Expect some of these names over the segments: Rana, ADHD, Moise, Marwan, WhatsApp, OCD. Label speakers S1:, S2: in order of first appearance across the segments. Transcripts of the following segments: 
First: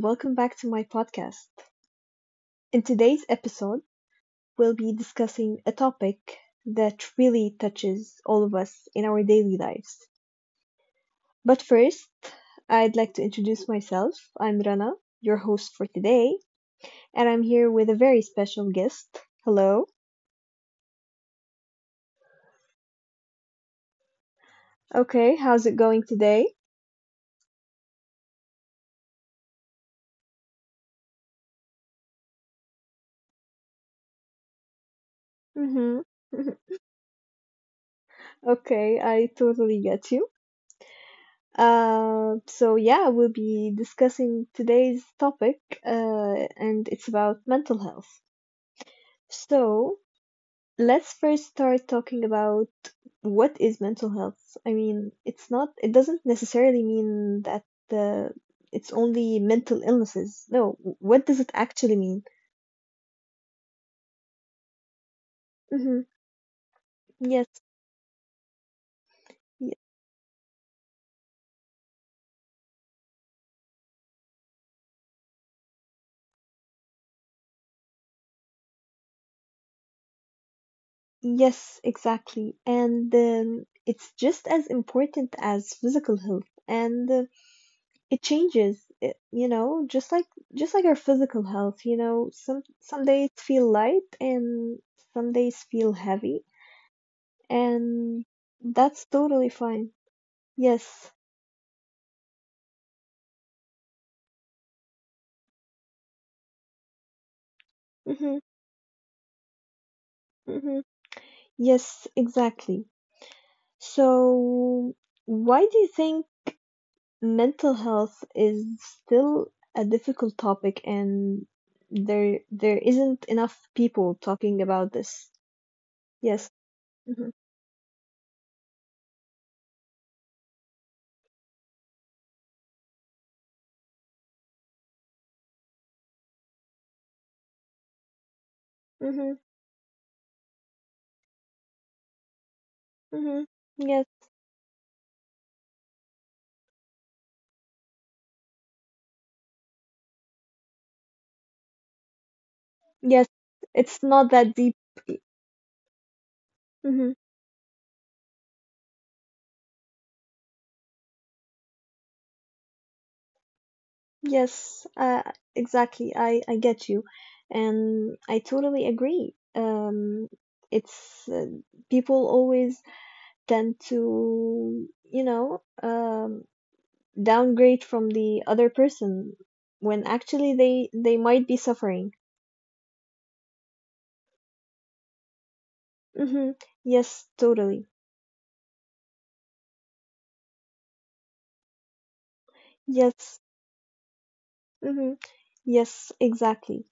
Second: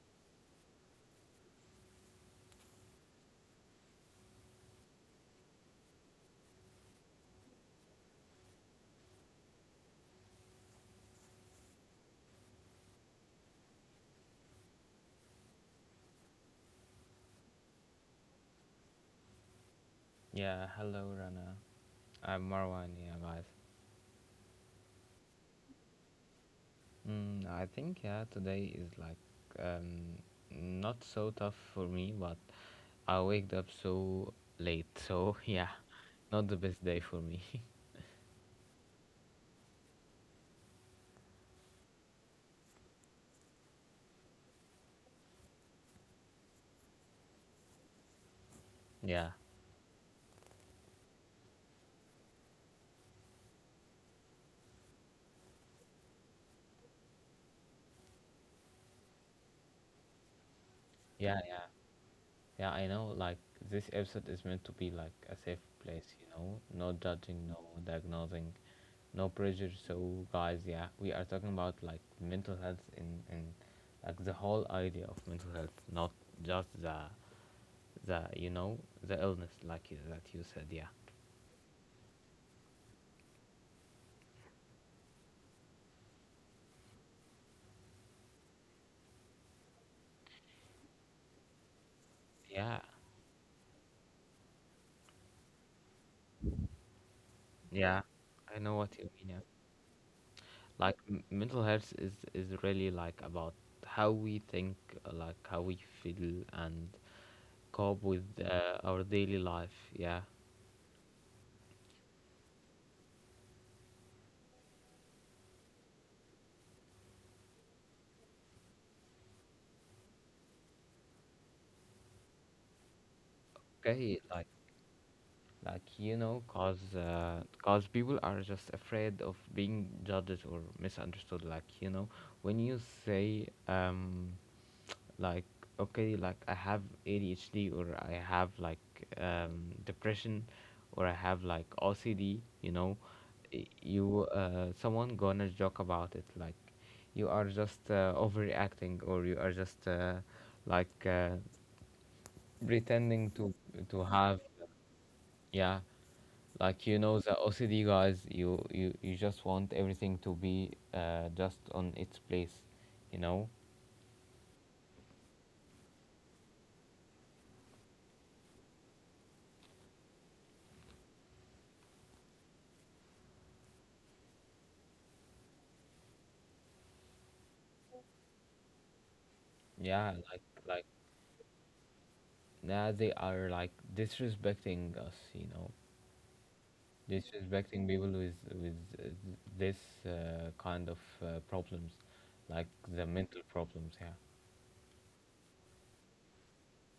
S1: welcome back to my podcast. In today's episode, we'll be discussing a topic that really touches all of us in our daily lives. But first, I'd like to introduce myself. I'm Rana, your host for today, and I'm here with a very special guest. Hello.
S2: Yeah, hello Rana. I'm Marwan. Yeah, guys.
S1: Okay, how's it going today?
S2: I think yeah today is like um not so tough for me, but I waked up so late. So yeah,
S1: Mm-hmm.
S2: not the best day for me.
S1: Okay, I totally get you. So yeah, we'll be discussing today's topic, and it's about mental health.
S2: Yeah,
S1: So let's first start talking about what is mental health. I mean, it's not, it doesn't necessarily mean that uh, it's only mental illnesses. No, what
S2: yeah,
S1: does it
S2: yeah,
S1: actually mean?
S2: yeah. I know, like this episode is meant to be like a safe
S1: Hmm.
S2: place, you know, no judging, no
S1: Yes,
S2: diagnosing, no pressure.
S1: y-
S2: So guys, yeah, we are talking about like mental health in like the whole idea of mental health, not just the the illness like you, that you said. Yeah,
S1: yes, exactly. And it's just as important as physical health. And it changes it, just like our physical health, some
S2: yeah,
S1: some days feel light and some days feel heavy,
S2: yeah,
S1: and
S2: I know what
S1: that's
S2: you mean. Yeah.
S1: totally fine.
S2: Like
S1: Yes.
S2: mental health is really like about how we think, like how we feel and cope with
S1: Hmm.
S2: our daily life. Yeah.
S1: Hmm. Yes, exactly. So why do you think mental health is still a difficult topic, and there isn't enough people
S2: Okay,
S1: talking about this?
S2: like you know,
S1: Yes. Hmm.
S2: cause people are just afraid of being judged or misunderstood, like, you know, when you say like, okay, like I have ADHD or I have like
S1: Hmm.
S2: depression, or I have like OCD, you know.
S1: Hmm. Yes.
S2: You, someone gonna joke about it like, you are just overreacting, or you are just like uh, pretending
S1: Yes,
S2: to
S1: it's not
S2: have.
S1: that deep.
S2: Yeah, like, you
S1: Hmm.
S2: know, the OCD guys, you just want everything to be just on its place, you know.
S1: Yes, exactly. I get you. And I totally agree. It's people always tend to, downgrade from the other person when
S2: Yeah, like
S1: actually they might be suffering.
S2: now they are like disrespecting us, you know,
S1: Hmm. Yes,
S2: disrespecting
S1: totally.
S2: people with this kind of problems, like the mental
S1: Yes.
S2: problems. Yeah.
S1: Hmm. Yes, exactly.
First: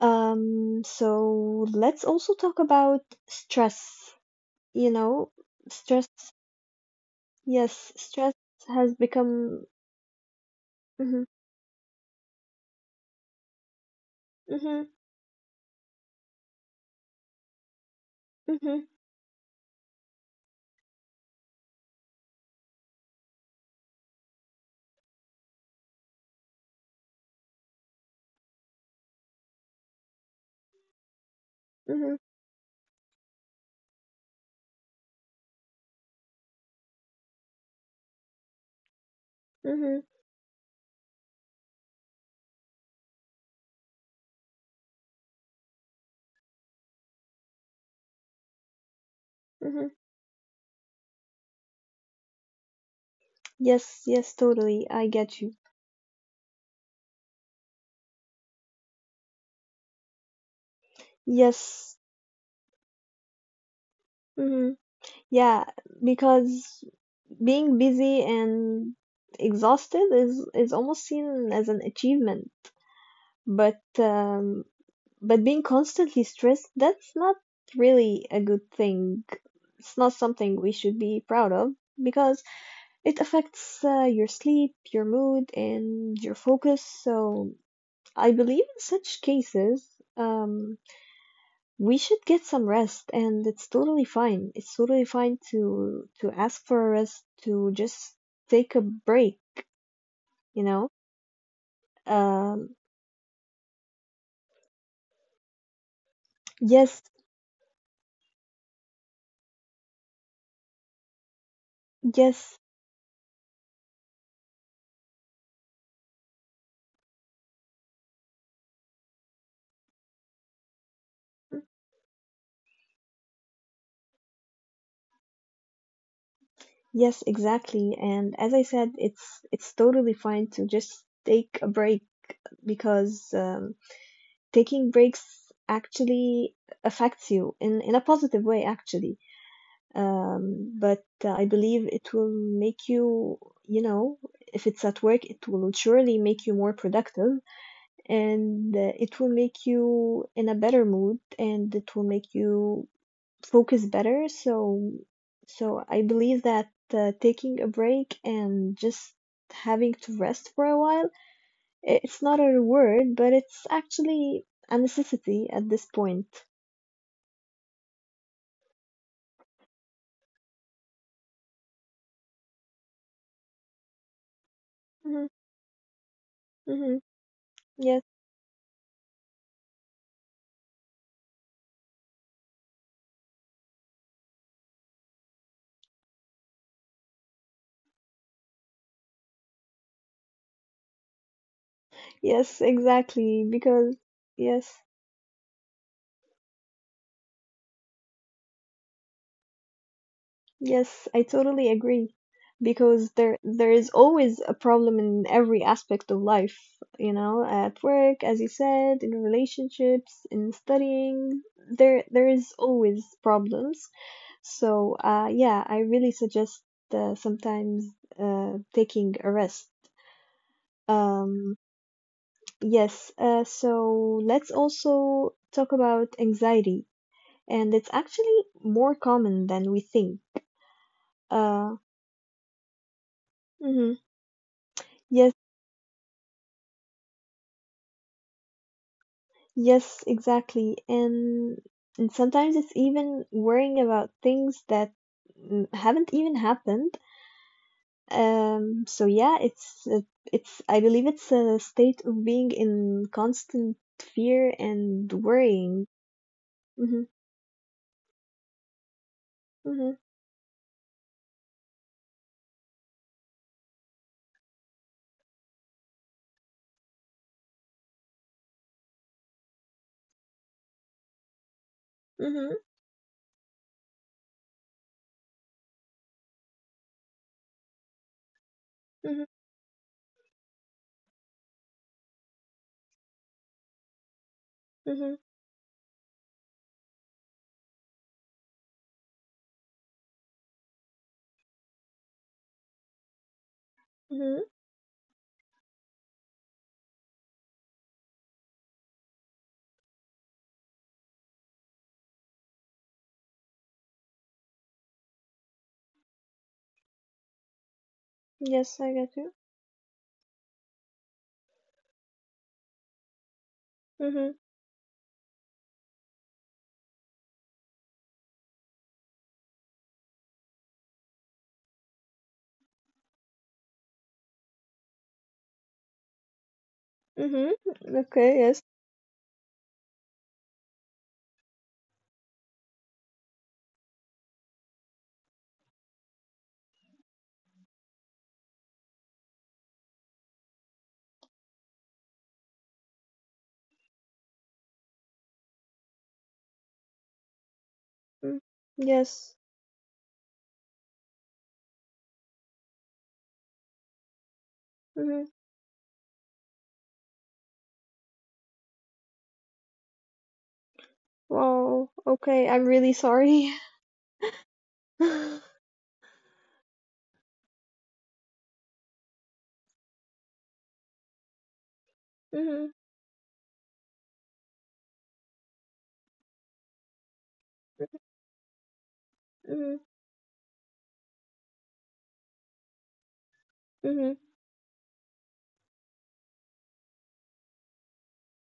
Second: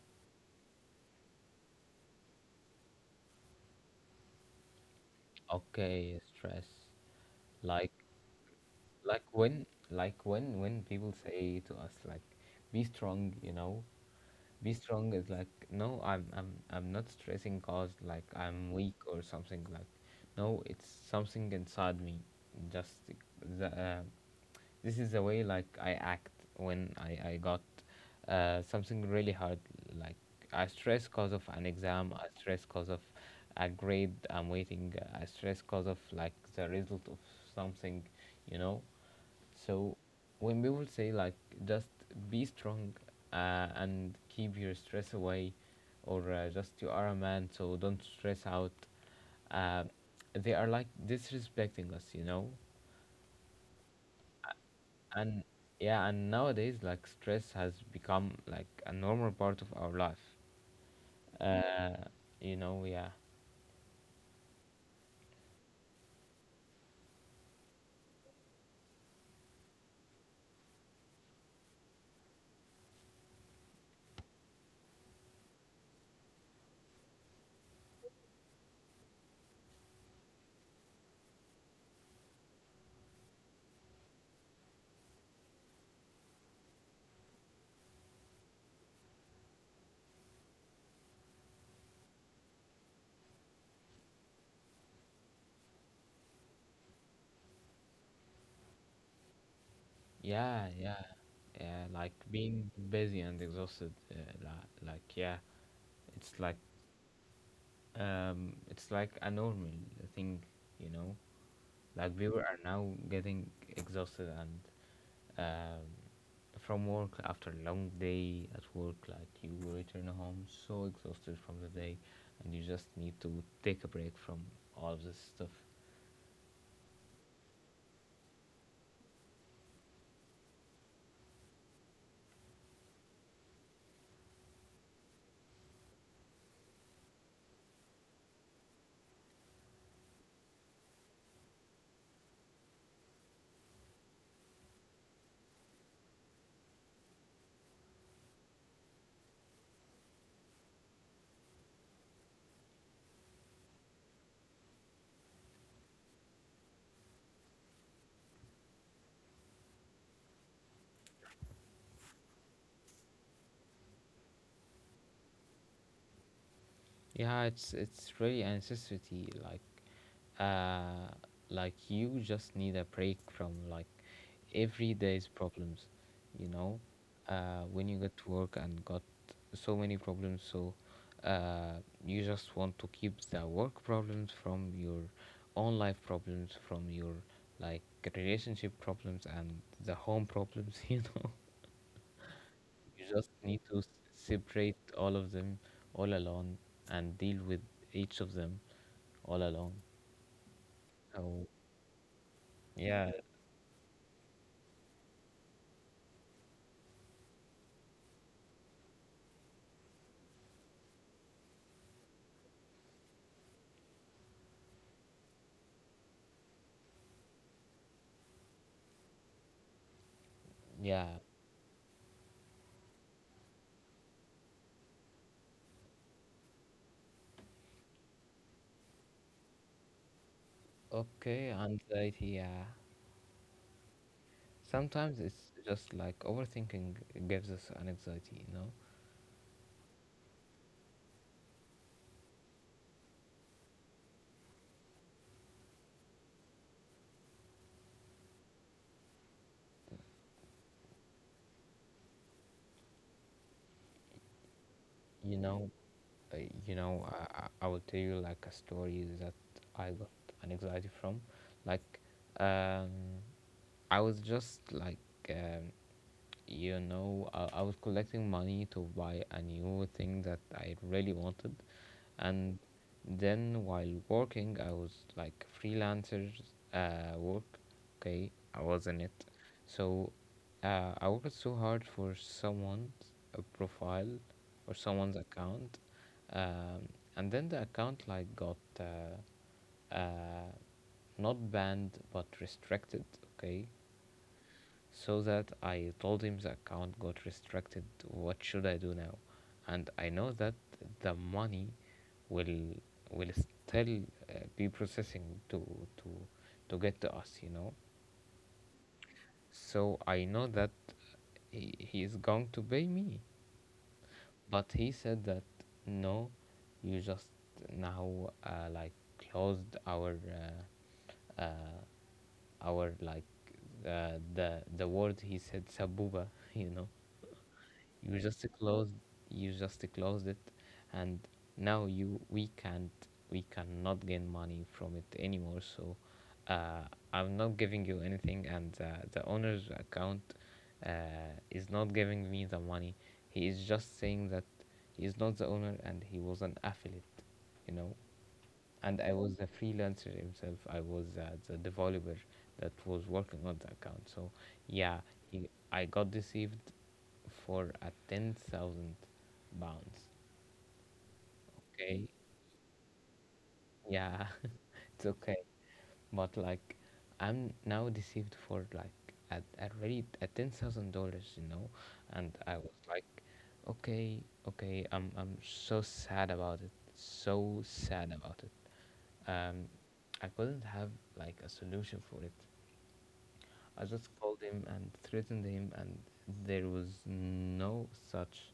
S1: So let's also talk about stress. You know, stress,
S2: Okay, stress.
S1: yes,
S2: Like,
S1: stress has
S2: like
S1: become.
S2: when when people
S1: Hmm.
S2: say to us like be strong, you know. Be
S1: Hmm.
S2: strong is like, no, I'm I'm not stressing cause like I'm
S1: Hmm.
S2: weak or something like. No, it's something inside me, just the this is the way like I act when I got something really hard. Like, I stress cause of an exam,
S1: Hmm.
S2: I stress cause of a grade I'm waiting, I stress cause of like the result of something, you know. So
S1: Hmm.
S2: when people say like just be strong, and keep your stress away, or just you are a man, so don't stress out. Uh,
S1: Hmm.
S2: they are like disrespecting us, you know.
S1: Yes, yes, totally. I get
S2: And
S1: you.
S2: yeah, and nowadays like stress has become like a normal part of our life. Uh,
S1: Yes.
S2: you know, yeah,
S1: Hmm. Yeah, because being busy and exhausted is almost seen as an achievement, but um, but being constantly stressed, that's not really a good thing. It's not something we should be proud of, because it affects your sleep, your mood, and your focus. So, I believe in such cases, um, we should get some rest, and it's totally fine. It's totally fine to ask for a rest, to just take a break, you
S2: yeah,
S1: know?
S2: yeah, yeah. Like being
S1: Um,
S2: busy and exhausted, like yeah, it's like
S1: yes,
S2: it's like a normal thing, you know. Like people are
S1: yes,
S2: now getting exhausted and, um, from work after a long day at work. Like you return home so exhausted from the day, and you just need to take a break from all of this stuff.
S1: yes, exactly. And as I said, it's totally fine to just take a break, because taking breaks actually affects you in a positive way actually. But I believe it will make you, you know if it's at work, it will surely make you more productive, and it will make you in a better mood, and it will make you focus better. So I believe that taking a break and just having to rest for a while, it's not a reward, but it's actually a necessity at this point.
S2: Yeah, it's really a necessity. Like, uh, like you just need a break from like everyday's
S1: Hmm.
S2: problems, you know.
S1: Hmm.
S2: When you
S1: Yes,
S2: got to work and got so many problems, so uh, you just want to keep the work problems from your own life problems from your like relationship problems and the home problems. You know,
S1: yes,
S2: you just
S1: exactly.
S2: need to
S1: Because yes,
S2: separate all of them all alone and deal with each of them all alone.
S1: yes, I
S2: So
S1: totally agree.
S2: yeah,
S1: Because there is always a problem in every aspect of life, you know, at work, as you said, in relationships, in studying. There is always problems. So yeah, I really suggest sometimes taking a rest.
S2: yeah.
S1: Um, Yes, so let's also talk about anxiety, and it's actually more common than we think.
S2: Okay,
S1: Uh,
S2: anxiety, yeah.
S1: mhm.
S2: Sometimes
S1: Yes,
S2: it's just like overthinking gives us an anxiety, you know?
S1: yes, exactly. And sometimes it's even worrying about things that haven't even happened. So yeah, it's I believe it's a state of being in constant fear and
S2: You know,
S1: worrying.
S2: uh, you know,
S1: Mm-hmm.
S2: I will tell you like a story that I
S1: Mm-hmm.
S2: got an anxiety from. Like, um, I was just like, um, you know, I was collecting money to buy a new thing that I really wanted, and
S1: Mm-hmm.
S2: then while working I was like freelancers work. Okay, I was in it. So I worked so hard for someone's profile or someone's
S1: Mm-hmm.
S2: account, um, and then the account like got uh, not banned but restricted, okay.
S1: Mm-hmm.
S2: So that I told him the account got restricted. What should I do now? And I know that the money will will still be processing to to to get to us, you know.
S1: Yes, I get
S2: So I know that he is going to pay me,
S1: you.
S2: but he said that no, you just now like closed our like the word he said sabuba, you know.
S1: Mm-hmm.
S2: you
S1: Okay,
S2: just
S1: yes.
S2: closed you just closed it, and now you we can't we cannot gain money from it anymore, so uh, I'm not giving you anything, and the owner's account uh, is not giving me the money. He is just saying that he is not the owner and he was an affiliate, you know.
S1: Mm,
S2: And I was
S1: yes.
S2: the freelancer himself. I was the developer that was working on the account. So yeah,
S1: Mm-hmm.
S2: I got deceived for a £10,000.
S1: Wow.
S2: Okay,
S1: Okay, I'm really sorry.
S2: yeah, it's okay. But like I'm now deceived for like at already at $10,000, you know, and I
S1: Mm-hmm.
S2: was like, okay, okay, I'm so sad about it, so sad about it. Um,
S1: Mm-hmm.
S2: I couldn't have like a solution for it. I just
S1: Mm-hmm.
S2: called him and threatened him, and there was no such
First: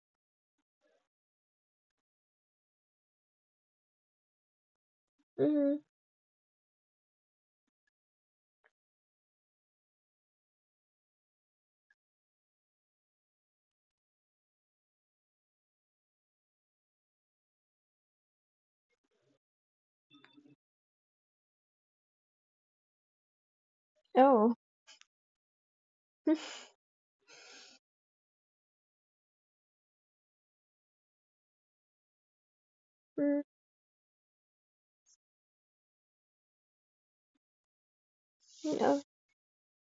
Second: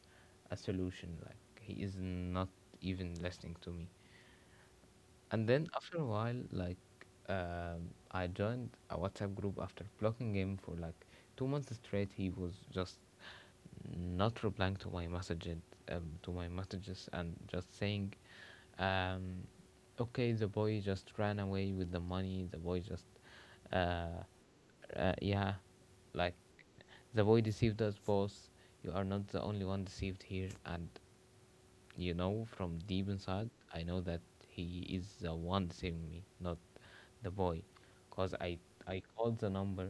S2: a solution. Like he is not even listening to me. And then
S1: Mm-hmm.
S2: after a while, like, I joined a WhatsApp group after blocking him for like 2 months straight. He was just not replying to my messages, and just saying, um, "Okay, the boy just ran away with the money. The boy just, uh,
S1: Oh.
S2: yeah, like the boy deceived us, boss. You are not the only one deceived here." And you know from deep
S1: Mm,
S2: inside I know that he is the one saving me, not the boy. Because I
S1: oh.
S2: called the number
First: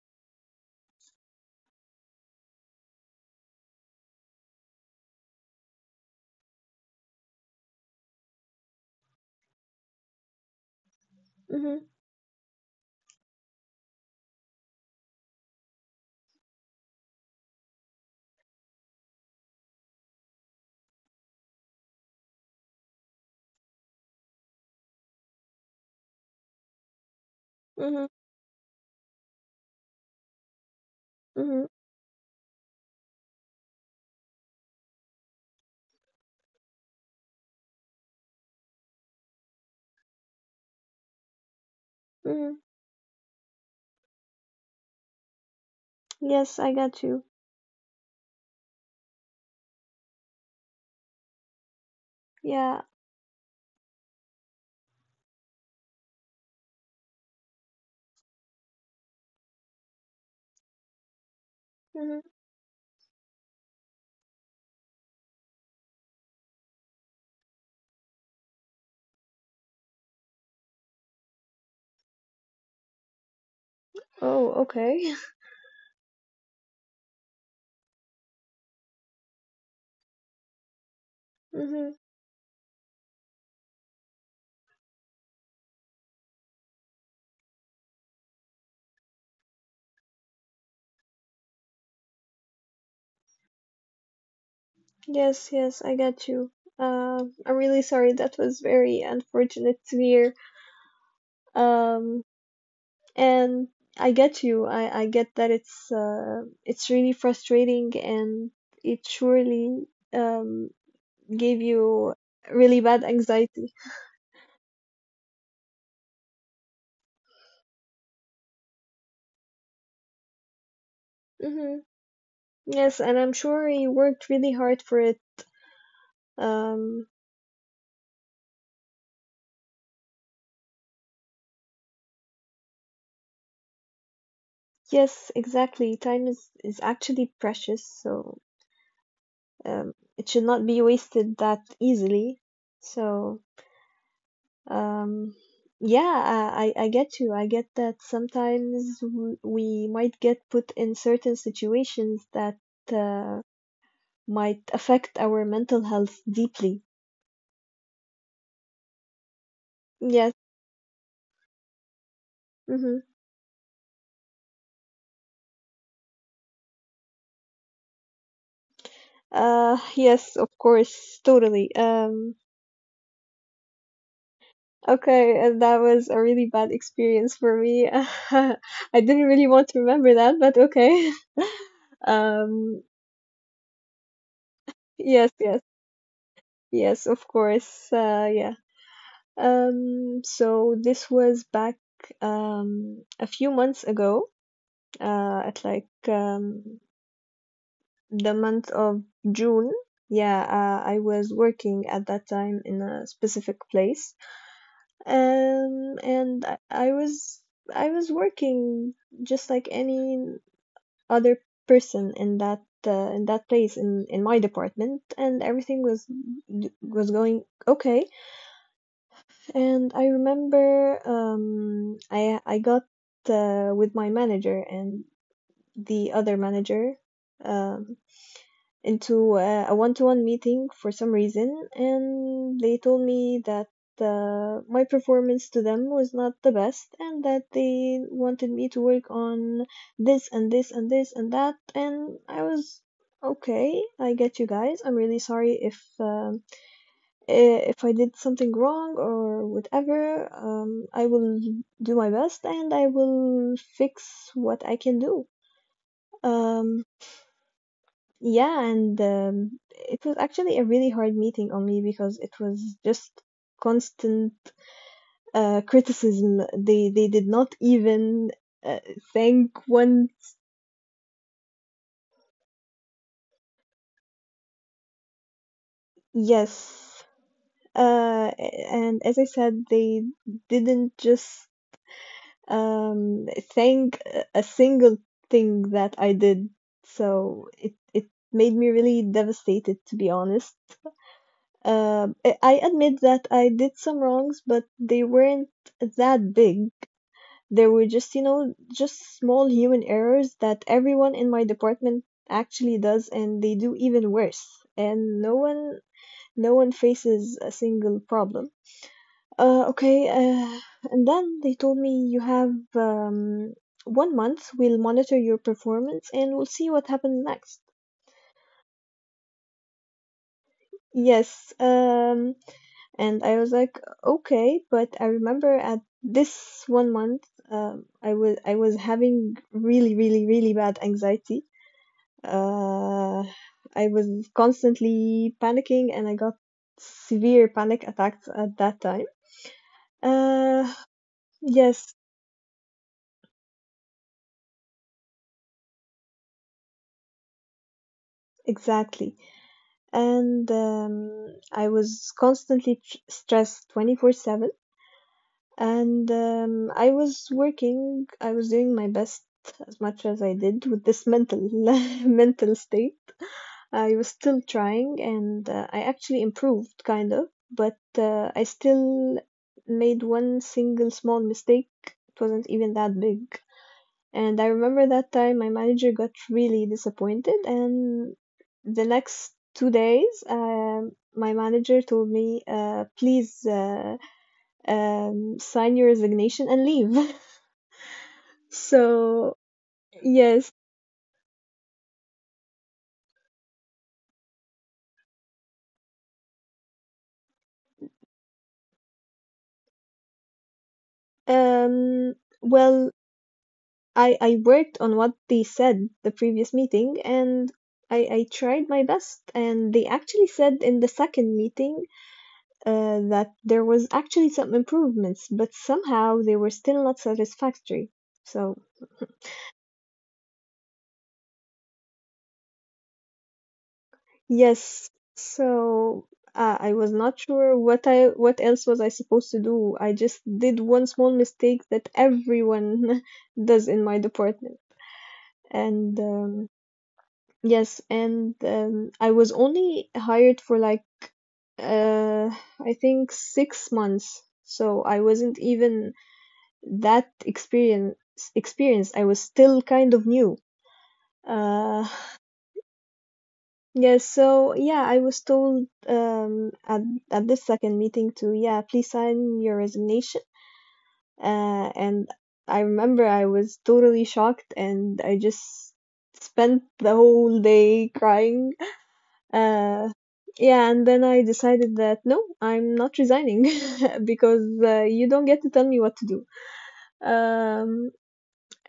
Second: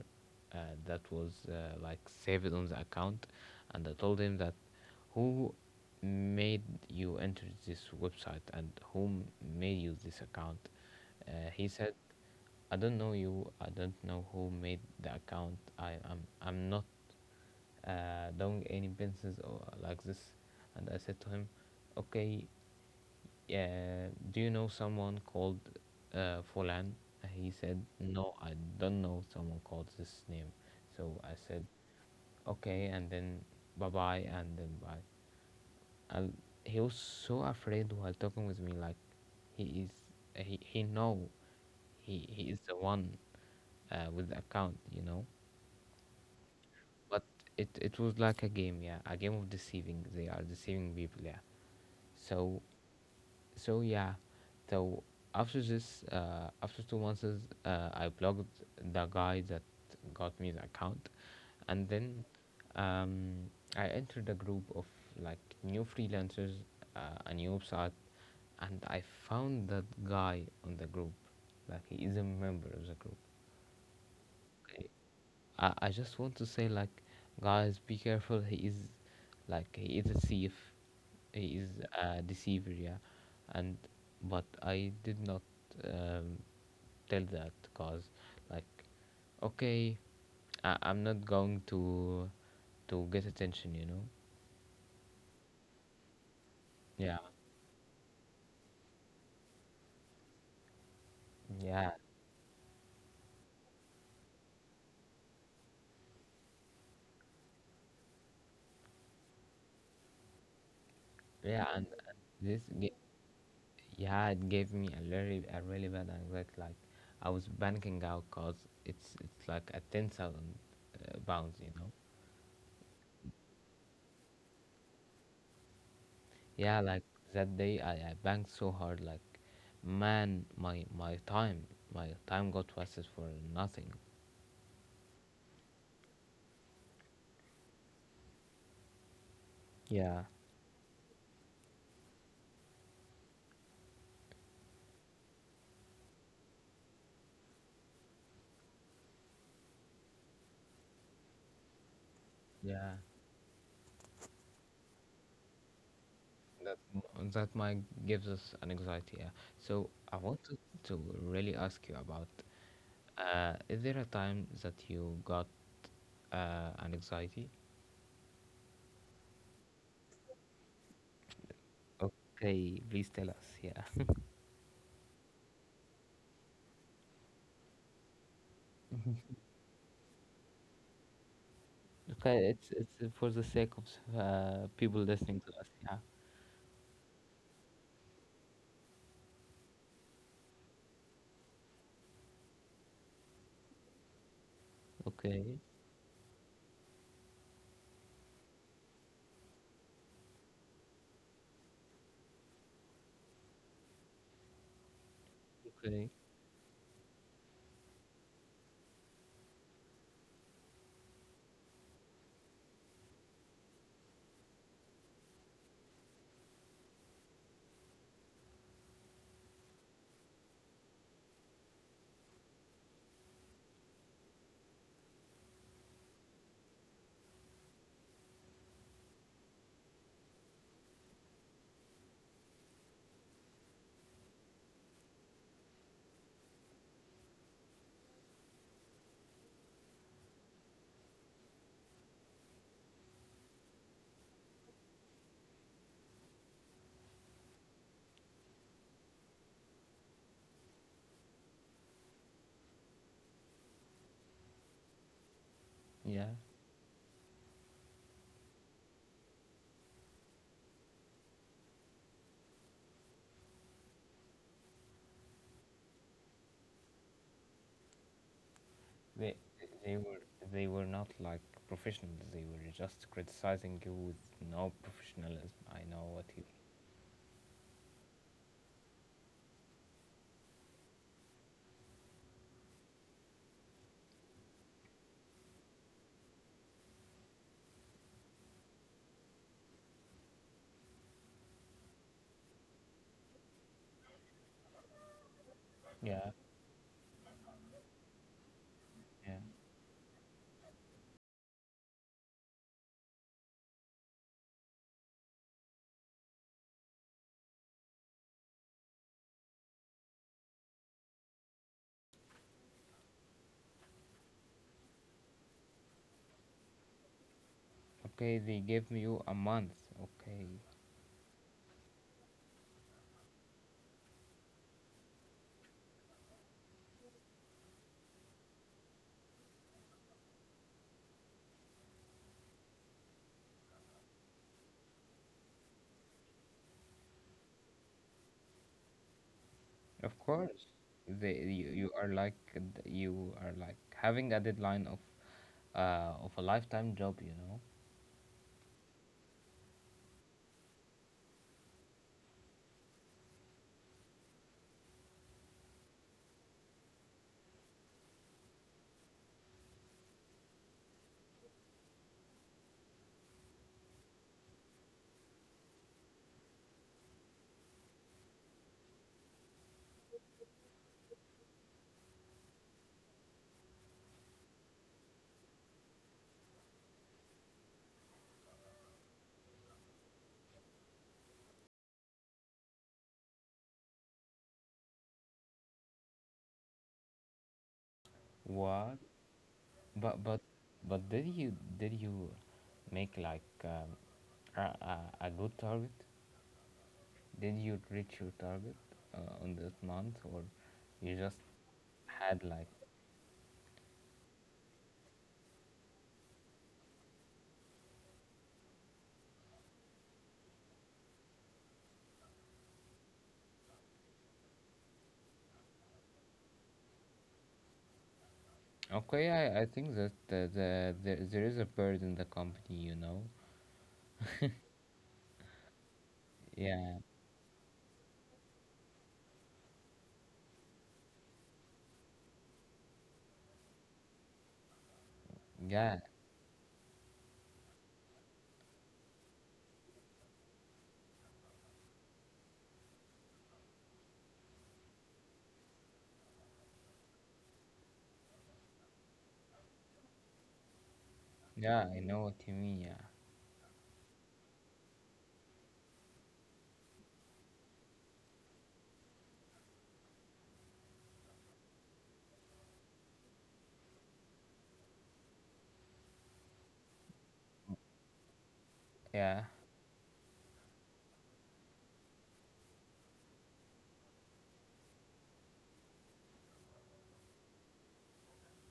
S2: uh, that was like saved on the account, and I told him that who made you enter this website and whom made you this account. He
S1: Mm-hmm.
S2: said I don't know you, I don't know who made the account, I'm not long any business or like this. And I said to him, okay, do you know someone called fulan? He said
S1: Mm-hmm.
S2: no, I don't know someone called this name. So I said
S1: Mm-hmm.
S2: okay, and then bye bye, and then bye. And he was so afraid while talking with me, like he is he know, he
S1: Mm-hmm.
S2: is the one with the account, you know.
S1: Yes, I got
S2: But
S1: you.
S2: it was like a game, yeah, a game of deceiving, they are deceiving people, yeah. So
S1: Yeah.
S2: so yeah, so after this, after 2 months, I blocked the guy that got me the account, and
S1: Mm-hmm.
S2: then um, I entered a group of like new freelancers, a new website, and I found that guy on the group, like he is a member of the group.
S1: Oh,
S2: Okay,
S1: okay.
S2: I just want to say like, guys, be careful, he is like, he is a thief, he is
S1: Mm-hmm.
S2: a deceiver, yeah. And but I did not um, tell that, cause like, okay, I'm not going to get attention, you know.
S1: Yes, yes, I got you.
S2: Yeah,
S1: I'm really sorry. That was very unfortunate to hear.
S2: yeah,
S1: Um, And I get you. I get that it's really frustrating, and it surely um, gave
S2: yeah, and
S1: you
S2: this
S1: really
S2: ga-
S1: bad anxiety.
S2: yeah, it gave me a really bad anxiety, like I was banking out cause it's like a 10,000 pounds, you
S1: Hmm.
S2: know.
S1: Yes, and I'm sure you worked really hard for it.
S2: Yeah, like
S1: Um,
S2: that day, I banged so hard, like, man, my time got wasted for nothing.
S1: yes, exactly. Time is actually precious, so
S2: Yeah.
S1: it should not be wasted that easily. So Um, yeah, I get you. I get that sometimes we might get put in certain situations that
S2: Yeah,
S1: uh, might affect our mental health deeply.
S2: that might gives us an anxiety. Yeah. So I
S1: Yes.
S2: wanted to really ask you about,
S1: Mm-hmm.
S2: is there a time that you got, an anxiety?
S1: Yes, of course, totally.
S2: Okay, please tell us. Yeah.
S1: Okay, and that was a really bad experience for me. I didn't really want to remember that, but okay.
S2: Okay,
S1: Um,
S2: it's for the sake of people
S1: yes,
S2: listening to
S1: yes,
S2: us. Yeah.
S1: yes, of course. Yeah. So this was back a few months ago,
S2: Okay.
S1: at like the month of June. Yeah, I was working at that time in a specific place,
S2: Okay.
S1: and I was working just like any other person in that place in my department, and everything was going okay. And I remember I got with my manager and the other manager um, into a one-to-one meeting for some reason, and they told me that my performance to them was not the best, and that they wanted me to work on this and this and this and that, and I was okay. I get you guys. I'm really sorry if I did something wrong or whatever. I will do my best and I will fix what I can do.
S2: Yeah.
S1: Um, yeah, and it was actually a really hard meeting on me, because it was just constant criticism. They did not even uh,
S2: They
S1: thank
S2: they
S1: one.
S2: were they were not like professionals. They were just criticizing you with no professionalism. I know what you.
S1: Yes. And as I said, they didn't just Um, saying a single thing that I did, so it made me really devastated, to be honest. I admit that I did some wrongs, but they weren't
S2: Yeah,
S1: that big. They were just, you know, just
S2: yeah.
S1: small human errors that everyone in my department actually does, and they do even worse. And no one, no one faces a single problem. Okay, and then they told me you have one month. We'll monitor your performance and we'll see what happens next.
S2: Okay, they give you a month. Okay,
S1: Yes, and I was like, okay, but I remember at this one month, I was having really, really, really bad anxiety. Uh, I was constantly panicking, and I got severe panic attacks at that time.
S2: of course.
S1: Uh,
S2: They You, you
S1: yes,
S2: are like, you are like having a deadline of a lifetime job. You know
S1: exactly. And I was constantly stressed 24/7. And I was working, I was doing my best as much as I did with this mental mental state. I was still trying, and I actually improved kind of, but I still made one single small mistake. It wasn't even that big, and I remember that time my manager got really disappointed. And the next 2 days, my manager told me, please sign your resignation and leave.
S2: what?
S1: So,
S2: But but
S1: yes.
S2: but did you did you make like, a good target? Did you reach your target on that month, or you just
S1: Um,
S2: had like?
S1: well, I worked on what they said the previous meeting, and I tried my best. And they actually said in the second meeting that there was actually some improvements, but somehow they were still not satisfactory. So
S2: Okay, I think that the there is a bird in the company, you know.
S1: yes, so I was
S2: Yeah,
S1: not sure what else was I supposed to do. I just did one small mistake that everyone does in my department,
S2: yeah,
S1: and yes, and I was only hired for like uh, I think 6 months. So I wasn't even that experience. I was still kind of new.
S2: yeah.
S1: Uh,
S2: I know what you mean. Yeah,
S1: yeah, so yeah, I was told at this second meeting to, yeah, please sign your resignation. And I remember I was totally shocked, and I just spent the whole day crying.
S2: yeah.
S1: Uh, yeah, and then I decided that no, I'm not resigning, because you don't get to tell me what to do. Um,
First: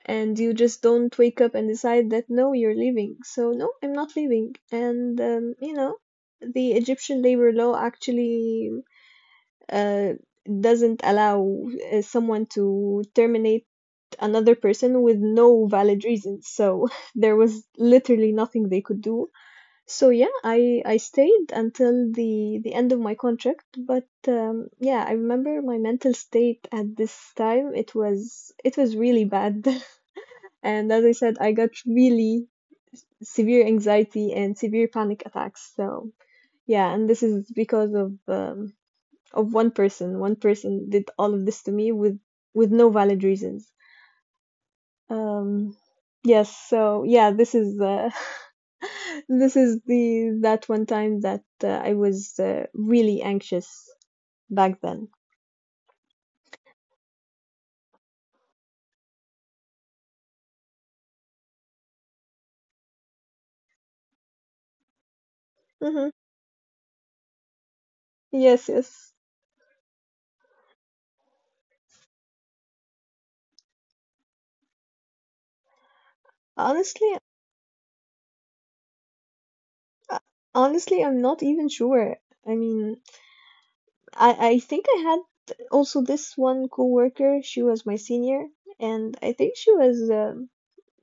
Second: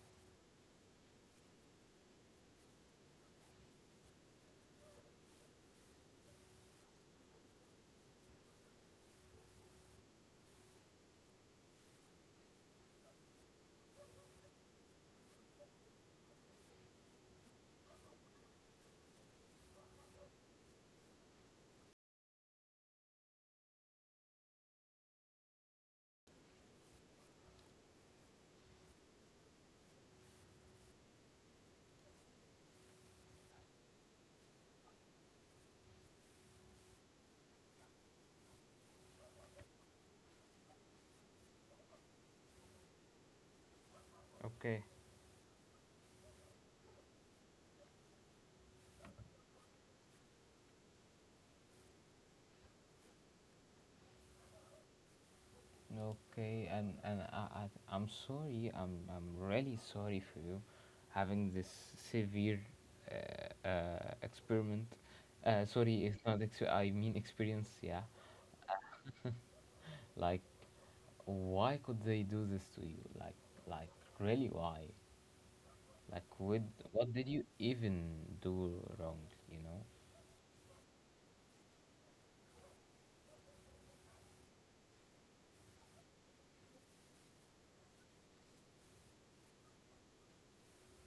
S1: and you just don't wake up and decide that no, you're leaving, so no, I'm not leaving. And you know, the Egyptian labor law actually uh, doesn't allow someone to terminate another person with no valid reason, so there was literally nothing they could do. So yeah, I stayed until the end of my contract. But yeah, I remember my mental state at this time, it was really bad. And as I said, I got really severe anxiety and severe panic attacks. So yeah, and this is because of one person. One person did all of this to me with no valid reasons.
S2: Okay.
S1: Um, yes, so yeah, this is this is the that one time that I was really anxious back then.
S2: Okay, and I I'm sorry. I'm really sorry for you having this severe experiment. Sorry,
S1: Mm-hmm.
S2: it's not ex- I mean experience. Yeah.
S1: Yes, yes.
S2: Like, why could they do this to you? Like really, why? Like, with what
S1: Honestly,
S2: did you even do wrong? You know?
S1: Uh, Honestly, I'm not even sure. I mean, I think I had also this one coworker. She was my senior, and I think she was um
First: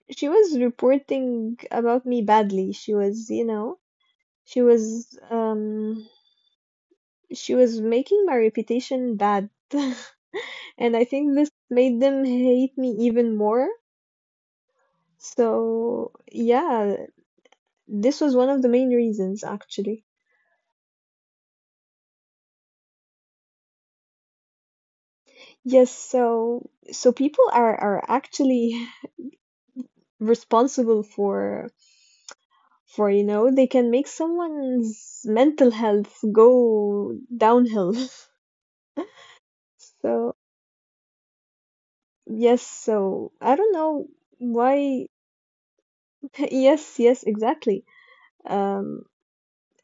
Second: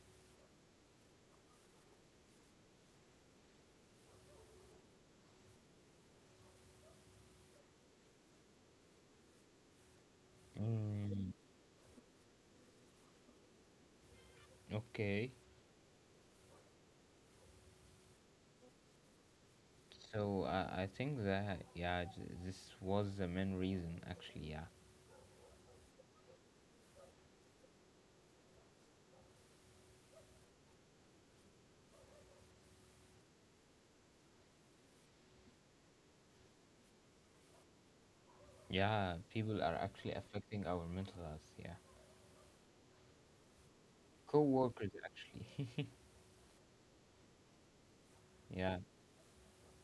S1: she was reporting about me badly. She was, you know, she was um she was making my reputation bad, and I
S2: Mm,
S1: think this made them hate me even more.
S2: okay.
S1: So yeah, this was one of the main reasons actually.
S2: So I think that yeah, this was the main reason actually. Yeah,
S1: Yes, so people are actually responsible for for they can make someone's mental health go downhill.
S2: yeah, people are actually
S1: so
S2: affecting our mental health. Yeah,
S1: yes so I don't know
S2: co-workers
S1: why.
S2: actually.
S1: Yes, exactly.
S2: Yeah,
S1: um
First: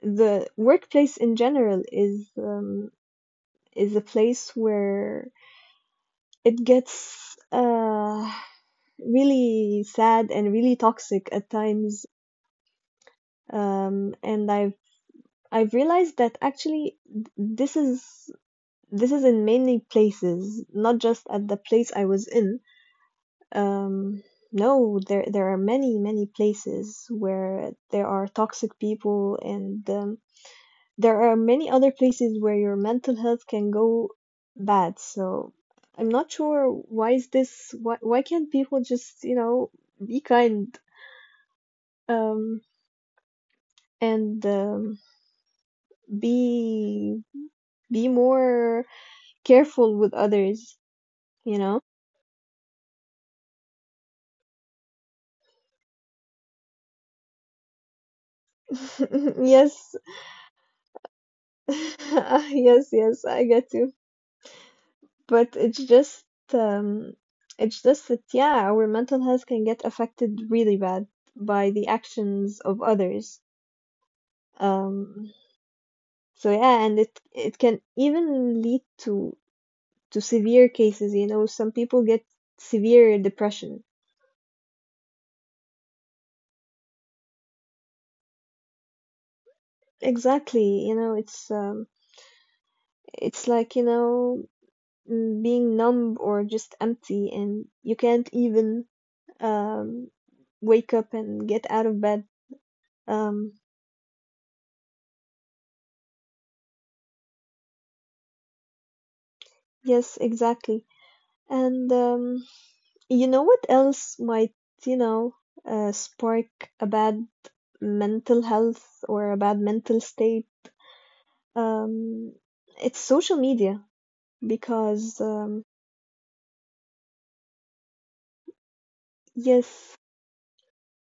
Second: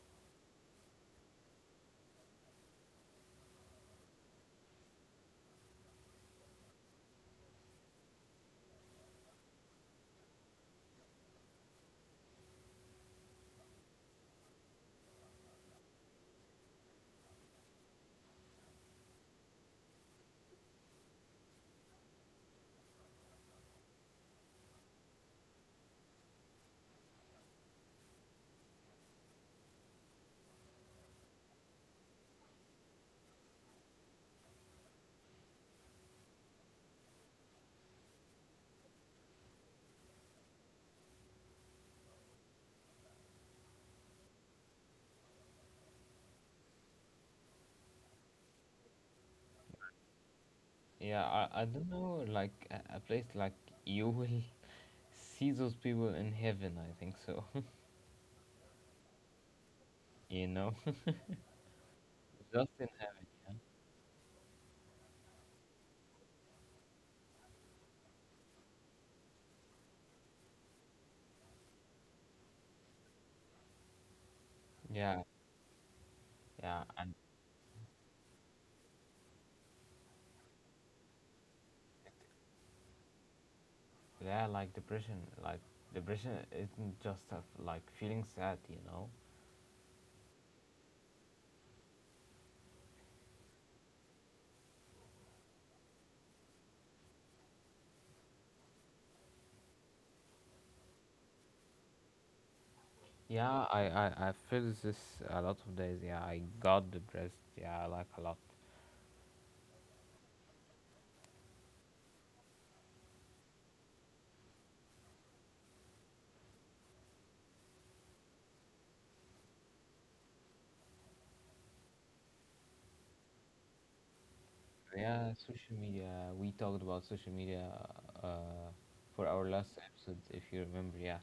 S1: the workplace in general is, is a place where it gets really sad and really toxic at times. And I've realized that actually This is in many places, not just at the place I was in. Um, no, There are many places where there are toxic people, and there are many other places where your mental health can go bad. So I'm not sure why is this, why can't people just be kind, um, and be be more careful with others,
S2: yeah.
S1: you
S2: I
S1: know?
S2: don't know like a place like, you will see those people in heaven. I think so.
S1: Yes,
S2: You know, just in.
S1: yes, yes, I get you. But it's just, um it's just that yeah, our mental health can get affected really bad by the actions of others.
S2: Yeah,
S1: Um so
S2: yeah,
S1: yeah, and
S2: and
S1: it can even lead to severe cases, you know, some people get severe depression.
S2: yeah, like depression isn't just a, like feeling sad, you know.
S1: Exactly, you know, it's, it's like, you know, mm, being numb or just empty and you can't even, um wake up and get out of bed. Um,
S2: Yeah, I feel this a lot of days. Yeah, I got depressed. Yeah, like a lot.
S1: yes, exactly. And, you know what else might, you know, spark a bad mental health or a bad mental state? Um, it's social media because,
S2: Yeah, social media. We talked about social media, uh, for our last
S1: yes,
S2: episode, if you remember. Yeah,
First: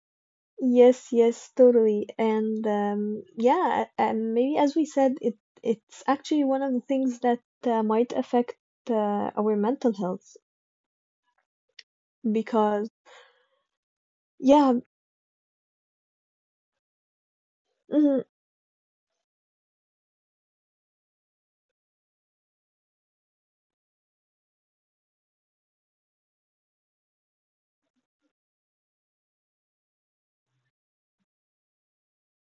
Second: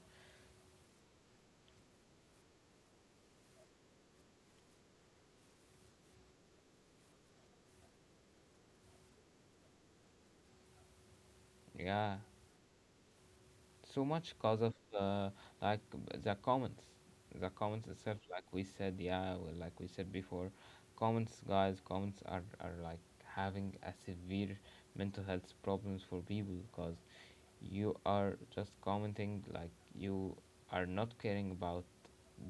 S1: yes, yes, totally. And yeah, maybe as we said, it's actually one of the things that might affect, our mental health
S2: yeah.
S1: because
S2: So much cause of
S1: yeah,
S2: like the comments itself,
S1: mm,
S2: like we said. Yeah, well, like we said before, comments, guys, comments are like having a severe mental health problems for people, because you are just commenting, like you are not caring about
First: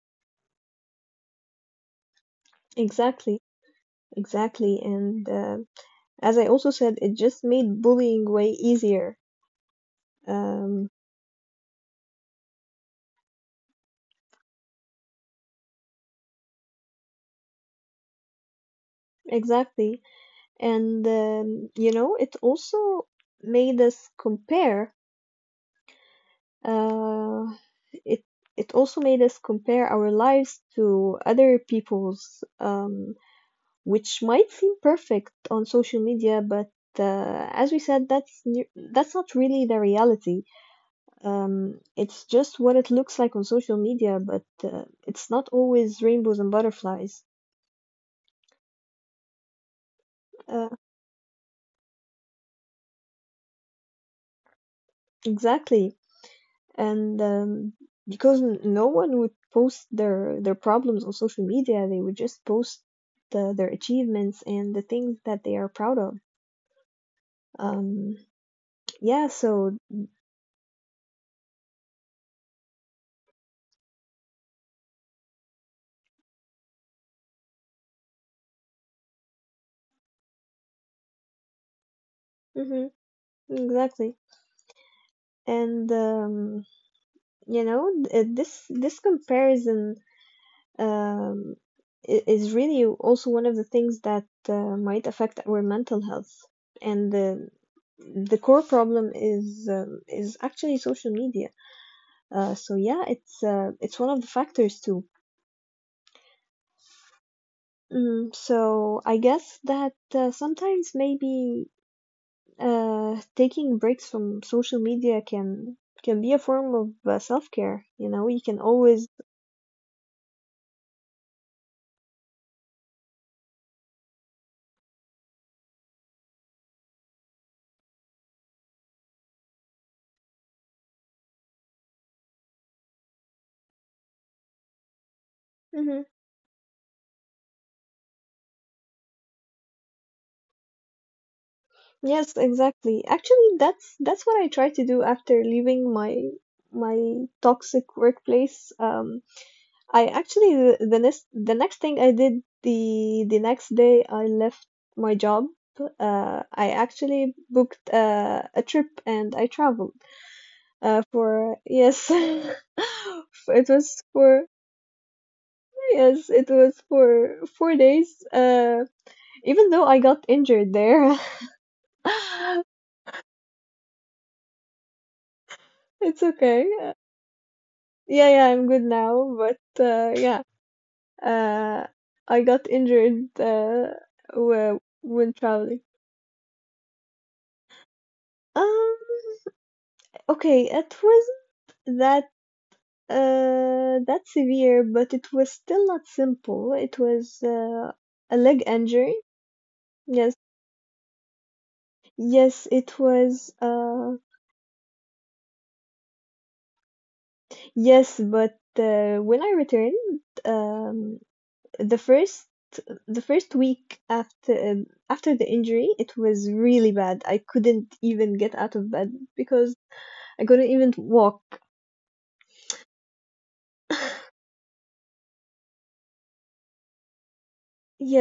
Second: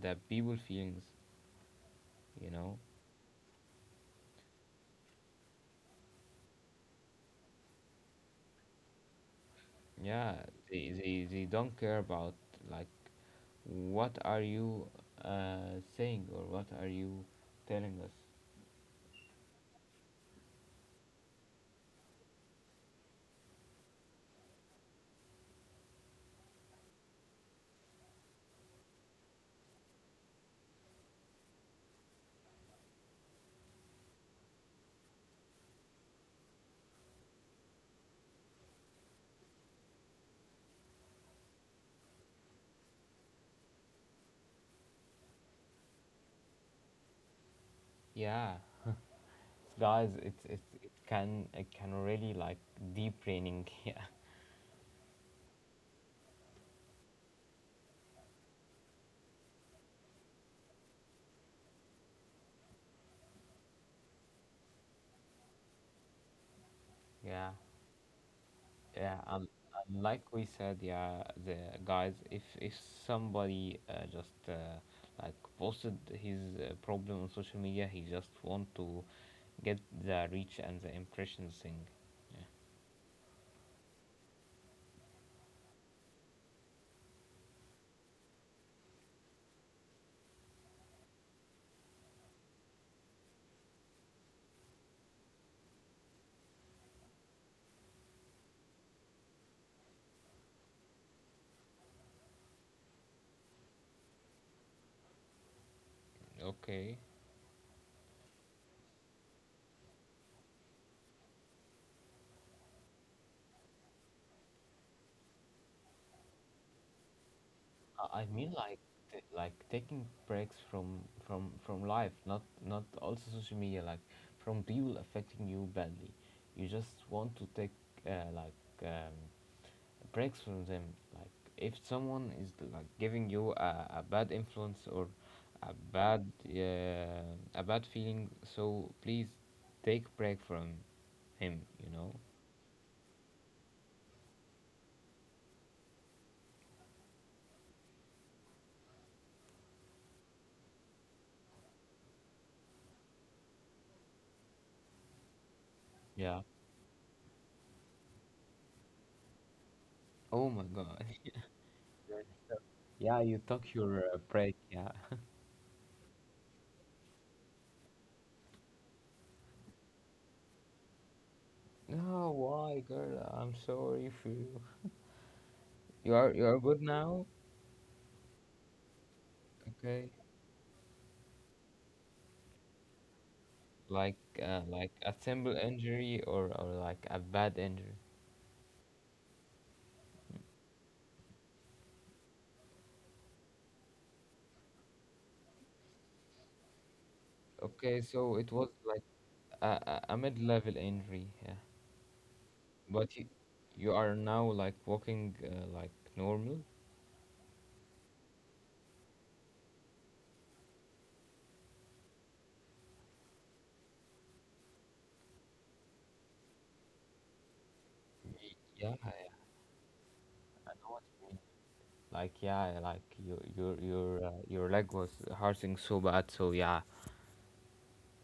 S2: the people feelings, you know
S1: exactly. Exactly. And as I also said, it just made bullying way easier.
S2: yeah
S1: Um,
S2: they, they, they don't care about, like, what are you saying, or what are you telling us?
S1: exactly. And, you know, it also made us compare, uh, it, it also made us compare our lives to other people's, which might seem perfect on social media, but as we said, that's not really the reality. It's just what it looks like on social media, but it's not always rainbows and butterflies.
S2: Yeah, guys, it's,
S1: Uh,
S2: it's it can really, like, deep raining. Yeah,
S1: exactly. And because no one would post their problems on social media, they would just post the, their achievements and the things that they are proud of.
S2: yeah,
S1: Um,
S2: yeah.
S1: yeah,
S2: um,
S1: so
S2: and like we said, yeah, the guys, if somebody, just, like, posted his problem on social media, he just want to get the reach and the impressions thing. Yeah.
S1: hmm exactly. And you know, this comparison, um, is really also one of the things that might affect our mental health. And the core problem is, is actually social media. So yeah, it's, it's one of the factors too.
S2: Okay.
S1: Mm, so I guess that sometimes maybe taking breaks from social media can be a form of self care. You
S2: I
S1: know, you
S2: mean,
S1: can
S2: like,
S1: always
S2: like taking breaks from from life, not also social media, like from people affecting you badly. You just want to take, like, um, breaks from them. Like if someone is like giving you a bad influence, or a
S1: Mhm.
S2: bad, a bad feeling, so please take break from him. You know?
S1: Yes, exactly. Actually, that's what I try to do after leaving my, my toxic workplace. I actually the next thing I did the next day I left my job.
S2: Yeah.
S1: I actually booked a trip and I traveled.
S2: Oh my God.
S1: For yes,
S2: Yeah, you
S1: it
S2: took your
S1: was for
S2: break. Yeah.
S1: yes, it was for 4 days. Even though I got injured there,
S2: No, why, girl? I'm sorry if you. you
S1: it's
S2: are you are good
S1: okay.
S2: now.
S1: Yeah, yeah, I'm good now, but
S2: Okay,
S1: yeah, uh, I got injured,
S2: like, like a
S1: when
S2: simple
S1: traveling.
S2: injury, or like a bad injury.
S1: Um, okay, it wasn't that that severe, but it was still not simple. It was,
S2: Okay, so
S1: a
S2: it
S1: leg
S2: was like
S1: injury.
S2: a a
S1: Yes,
S2: mid-level injury. Yeah,
S1: yes, it
S2: but you
S1: was.
S2: you are now like walking, like, normal.
S1: Yes, but when I returned, the first the first week after, after the injury, it was really bad. I couldn't even
S2: Y-
S1: get out of
S2: Yeah, I,
S1: bed because I couldn't
S2: I
S1: even
S2: know what you mean.
S1: walk.
S2: Like, yeah, like your your your leg was hurting so bad. So yeah,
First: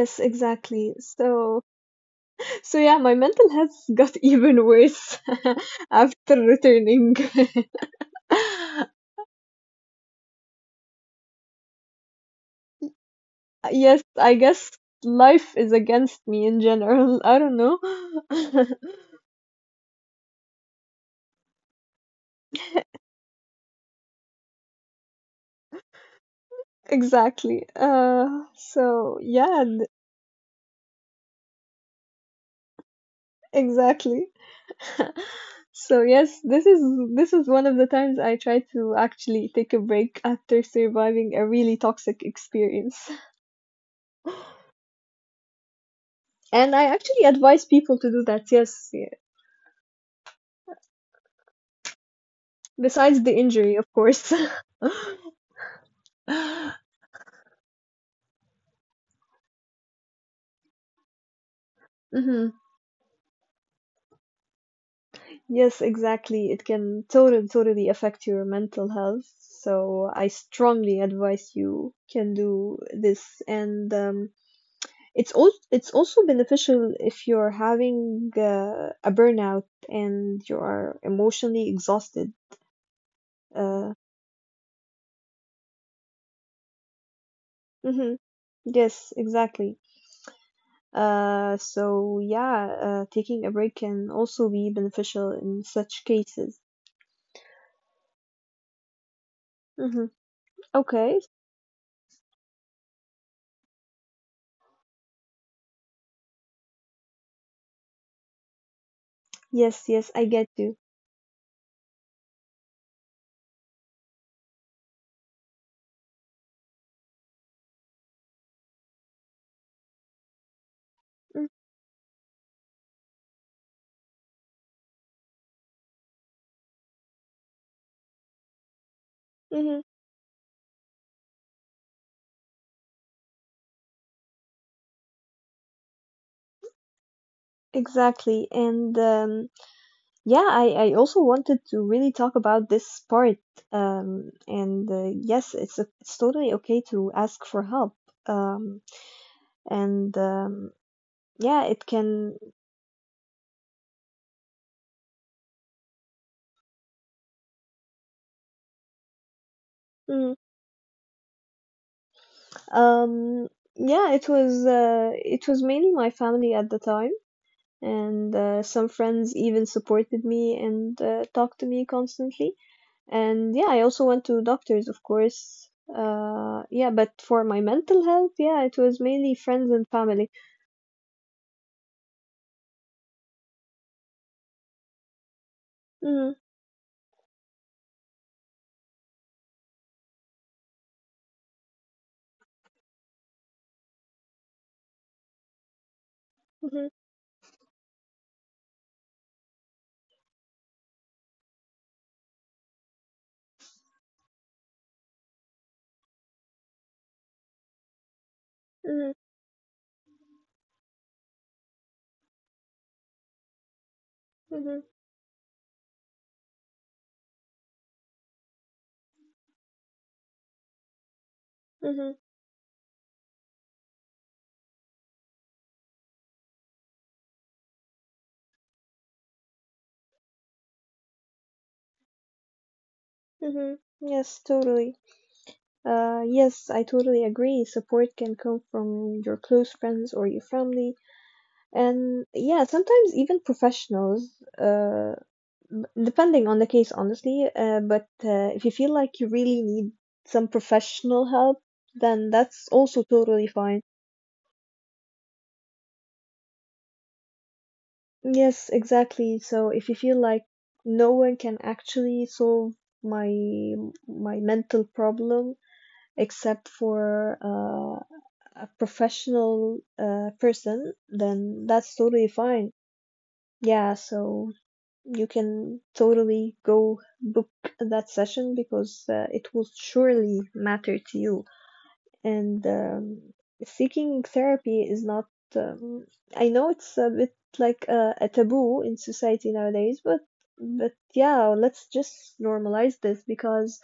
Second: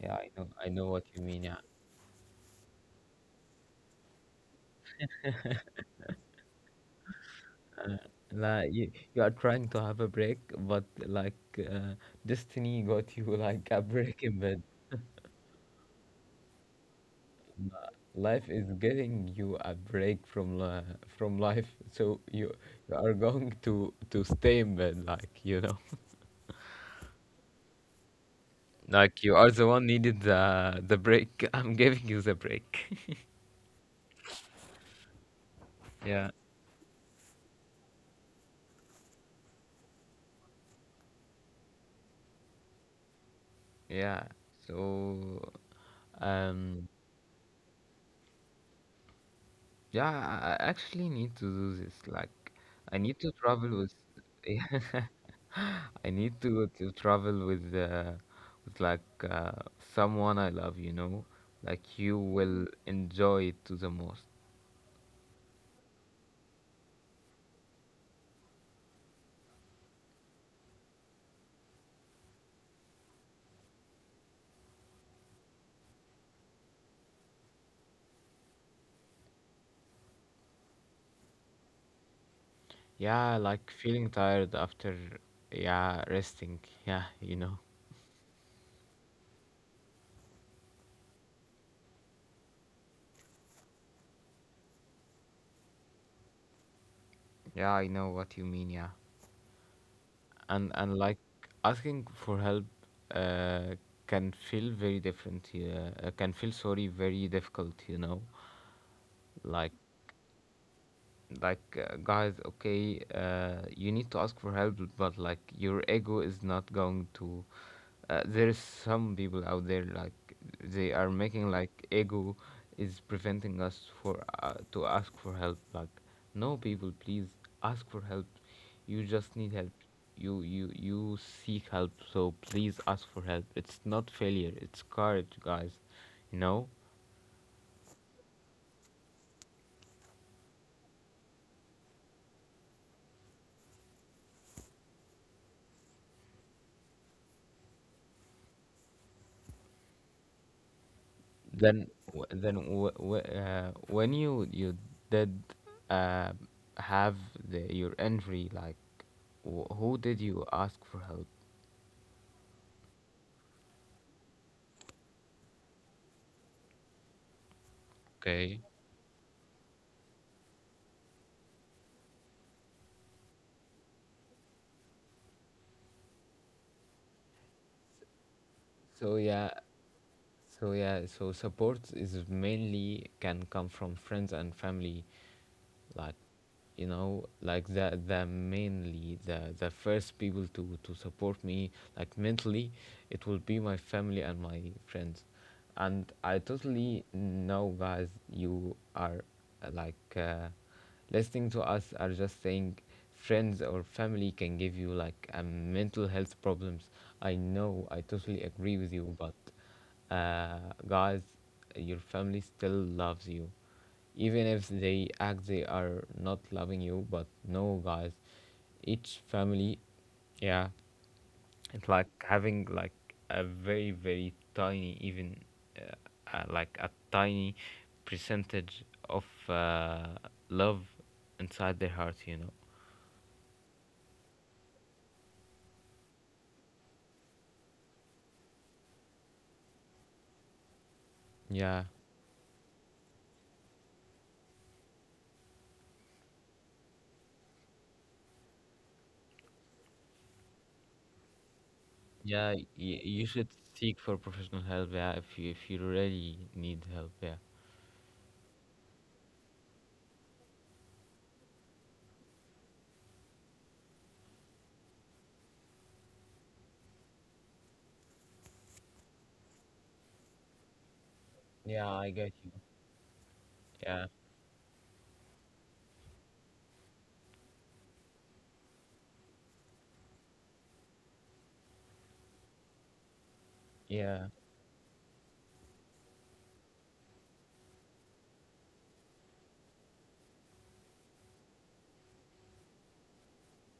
S2: yeah, I know
S1: exactly.
S2: what you mean. Yeah.
S1: So, so yeah, my mental health got even worse after returning.
S2: Like you are trying to have a break, but like, uh, destiny got you like a
S1: Yes,
S2: break
S1: I
S2: in bed.
S1: guess life is against me in general. I don't know.
S2: Life is giving you a break from li, from life, so you are going to stay in bed, like, you know,
S1: Exactly. So
S2: like you are
S1: yeah,
S2: the one
S1: and-
S2: needed the break. I'm giving you the break.
S1: exactly. So
S2: Yeah,
S1: yes, this is, this is one of the times I tried to actually take a break after surviving a really toxic experience.
S2: yeah. So,
S1: And I
S2: um,
S1: actually advise people to do that. Yes, yeah.
S2: yeah, I actually need to do this. Like, I need
S1: Besides
S2: to
S1: the injury,
S2: travel
S1: of
S2: with.
S1: course.
S2: I need to travel with, with like, someone I love, you know, like you
S1: Hmm.
S2: will enjoy it to the most.
S1: Yes, exactly. It can totally, totally affect your mental health. So I strongly advise you can do this. And it's also, it's also beneficial if you're having a burnout and you are emotionally exhausted.
S2: Yeah, like
S1: Uh,
S2: feeling tired after, yeah, resting. Yeah, you know.
S1: mhm, yes, exactly. So yeah, taking a break can also be beneficial in such cases.
S2: Yeah, I know what you mean. Yeah,
S1: Hmm.
S2: and
S1: Okay.
S2: like asking for help, uh, can feel very different. Can feel sorry very difficult, you know, like
S1: Yes, yes, I get you.
S2: like, guys, okay, you need to ask for help, but like your ego is not going to, there's some people out there, like they are making like, ego is preventing us for, to ask for help, like no, people, please ask for help, you just need help,
S1: Mm-hmm.
S2: you seek help, so please ask for help, it's not failure, it's courage, guys, you know.
S1: Exactly. And yeah, I also wanted to really talk about this part. And yes, it's a, it's totally okay to ask for help. Um, and yeah, it
S2: Then,
S1: can.
S2: then when you did, uh, have the, your injury, like who did
S1: Mm,
S2: you ask for help?
S1: um, yeah, it was, it was mainly my family at the time, and
S2: Okay.
S1: some friends even supported me and talked to me constantly. And yeah, I also went to doctors, of course. Yeah, but for my mental health, yeah, it was
S2: So
S1: mainly
S2: yeah,
S1: friends and family.
S2: so support is mainly can come from friends and family. Like,
S1: Mm,
S2: you know, like the mainly the first people to support me, like, mentally, it will be my family and my friends. And I
S1: mhm,
S2: totally know, guys, you are, like, listening to us are just saying friends or family can give you, like, a mental health problems. I know, I totally agree with
S1: mhm,
S2: you, but, uh, guys, your family still loves you. Even if
S1: mhm,
S2: they act they are not loving you, but no, guys, each family, yeah, it's like
S1: mhm,
S2: having like a very, very tiny, even, like, a tiny percentage of, love inside their heart, you know.
S1: mhm. Yes, totally. Yes, I totally agree. Support can come from your close friends or your family,
S2: Yeah,
S1: and yeah, sometimes even professionals, uh, depending on the case, honestly. But if you feel like you really need some professional help, then
S2: yeah,
S1: that's also
S2: you
S1: totally
S2: should
S1: fine.
S2: seek for professional help, yeah, if you really need help, yeah.
S1: Yes, exactly. So if you feel like no one can actually solve my, my mental problem except for, a professional person, then
S2: Yeah,
S1: that's
S2: I
S1: totally
S2: get you.
S1: fine. Yeah,
S2: Yeah,
S1: so you can totally go book that session because it will surely matter to you. And seeking
S2: yeah,
S1: therapy is not, um, I know it's a bit like a taboo in society nowadays, but yeah, let's just normalize this because,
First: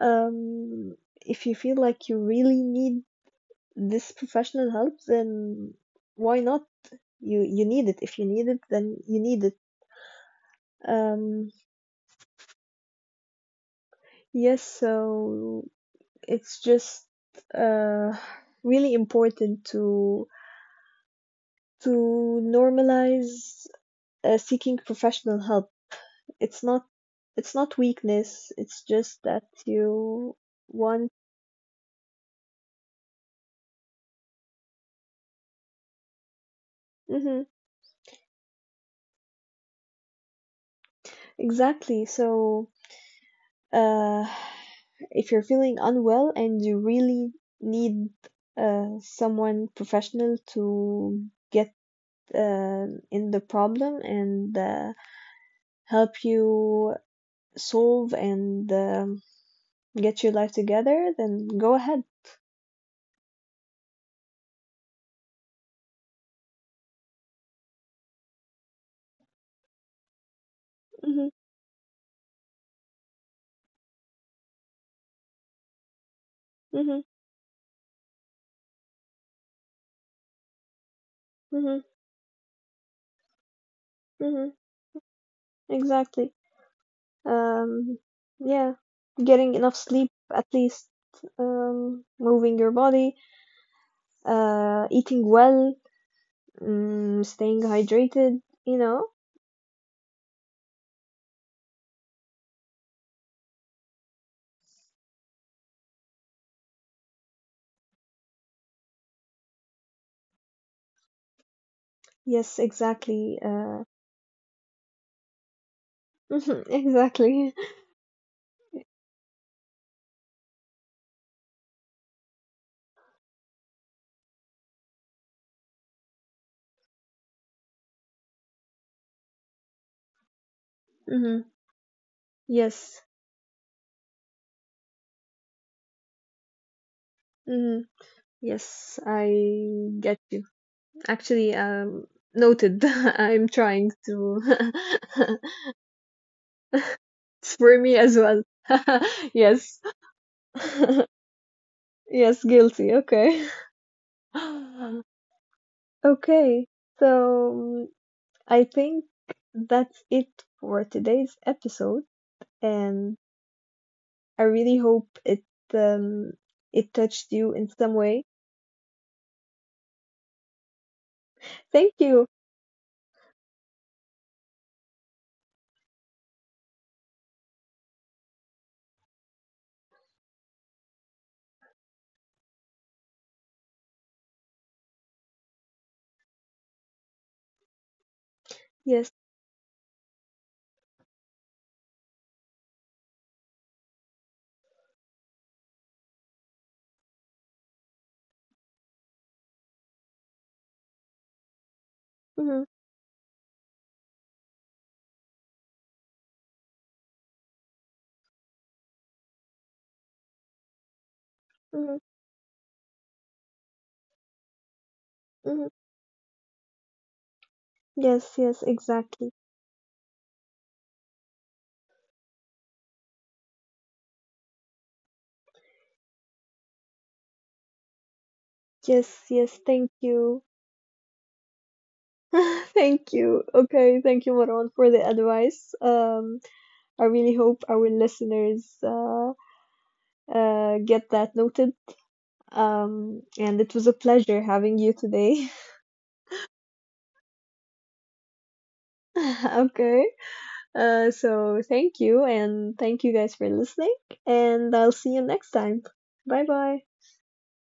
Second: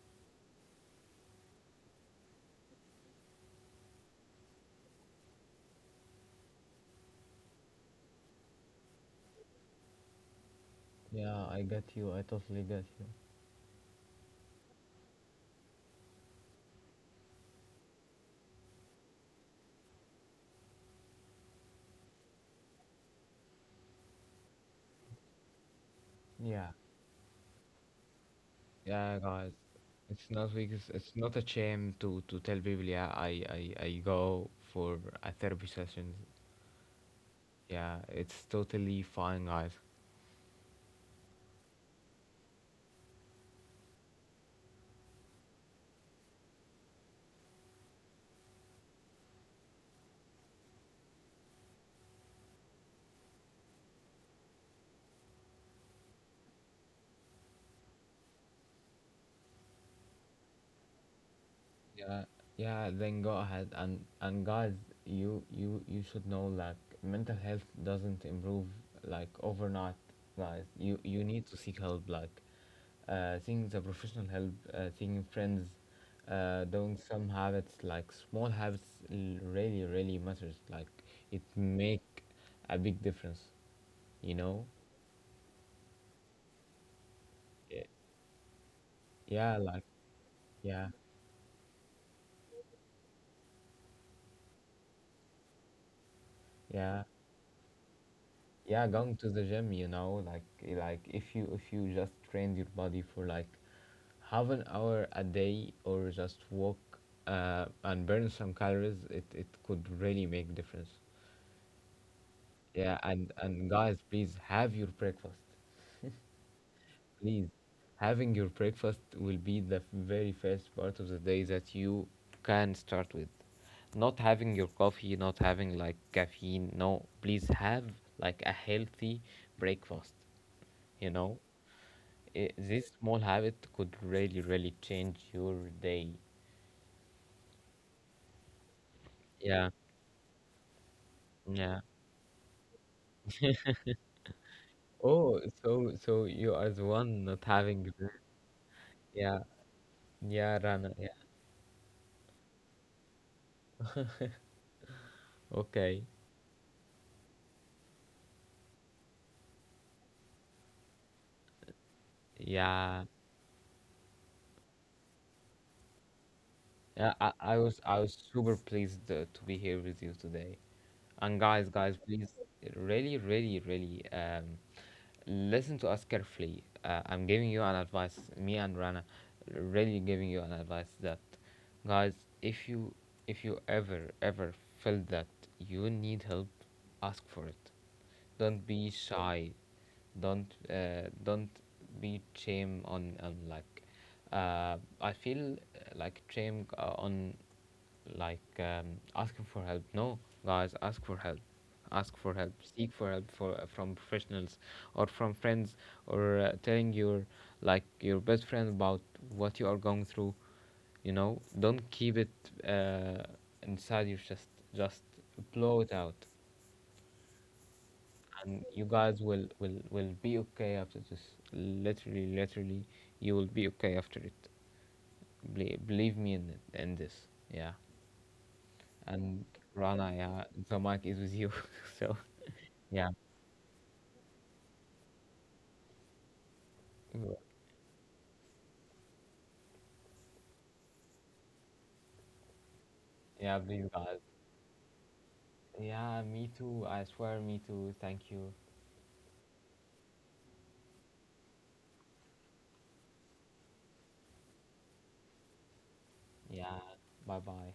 S1: um, if you feel like you really need this professional help, then why not? You need it. If you need it, then you need it.
S2: yeah.
S1: Um,
S2: I get you. I totally get you.
S1: yes, so it's just, uh, really important to normalize seeking professional help. It's
S2: Yeah,
S1: not, it's not weakness. It's
S2: yeah,
S1: just that
S2: guys. It's
S1: you
S2: not, because
S1: want.
S2: it's not a shame to tell people. Yeah, I go for a therapy session.
S1: Hmm.
S2: Yeah, it's totally fine, guys.
S1: Exactly. So Uh, if you're feeling unwell and you really need, someone professional to get, in the problem and help you solve and get your life together, then go ahead.
S2: Yeah, yeah. Then go ahead, and guys, you should know, like, mental health doesn't improve like overnight, guys. You
S1: Mhm,
S2: need to seek help. Like, seeing the professional help, seeing friends, doing
S1: mhm,
S2: some habits, like small habits, really really matters. Like, it
S1: mhm,
S2: make a big difference, you
S1: mhm.
S2: know.
S1: Exactly.
S2: Y-
S1: Um, yeah,
S2: Yeah,
S1: getting enough
S2: like
S1: sleep at
S2: yeah,
S1: least, moving your body, eating well,
S2: yeah,
S1: mm, staying hydrated, you
S2: yeah.
S1: know?
S2: Going to the gym, you know, like if you, if you just train your body for, like, half an hour a day, or just walk, and burn some calories, it could really make difference.
S1: Yes,
S2: Yeah,
S1: exactly.
S2: and guys, please have your breakfast. Please,
S1: Exactly.
S2: having your breakfast will be the very first part of the day that you can start with. Not having your coffee, not having like caffeine, no, please have like a healthy breakfast, you know.
S1: Hmm.
S2: I, this
S1: Yes.
S2: small habit could really really change your day.
S1: Hmm. Yes,
S2: Yeah,
S1: I get you. Actually,
S2: yeah.
S1: noted. I'm trying to.
S2: Oh, so you are the one not
S1: It's for
S2: having
S1: me
S2: the-.
S1: as well.
S2: Yeah,
S1: Yes.
S2: yeah, Rana, yeah.
S1: Yes, guilty. Okay.
S2: Okay,
S1: Okay. So mm, I think that's it for today's episode.
S2: yeah.
S1: And I really hope it, um, it
S2: Yeah, I,
S1: touched you
S2: I
S1: in
S2: was
S1: some
S2: I was
S1: way.
S2: super pleased, to be here with you today. And guys,
S1: Thank
S2: guys,
S1: you.
S2: please, really, really, really, listen to us carefully. I'm giving you an advice, me and Rana, really giving you an advice that, guys, if you, ever ever feel that you need help, ask for it. Don't be
S1: Yes.
S2: shy. Don't, don't be shame on, like, I feel, like shame, on, like, asking for help, no, guys, ask for help, ask for help,
S1: Hmm.
S2: seek for help for, from professionals, or from friends, or, telling your, like, your best friend about what you are going through, you know, don't
S1: Hmm.
S2: keep it, uh, inside you, just just
S1: Hmm.
S2: blow it out.
S1: Yes,
S2: And
S1: yes,
S2: you guys
S1: exactly.
S2: will will be okay after this. Literally, literally, you will be okay after it. Believe me in, it, in this. Yeah.
S1: Yes,
S2: And
S1: yes, thank
S2: Rana, yeah,
S1: you.
S2: the mic is with you. So, yeah,
S1: Thank you. Okay, thank you, Marwan, for the advice. I really
S2: w-
S1: hope our listeners, get that noted.
S2: yeah,
S1: And it
S2: please,
S1: was a
S2: guys.
S1: pleasure having you today.
S2: Yeah, me too. I swear, me too. Thank you.
S1: Okay, so thank you, and thank you guys for listening, and I'll see you next time. Bye
S2: Yeah,
S1: bye.
S2: bye bye.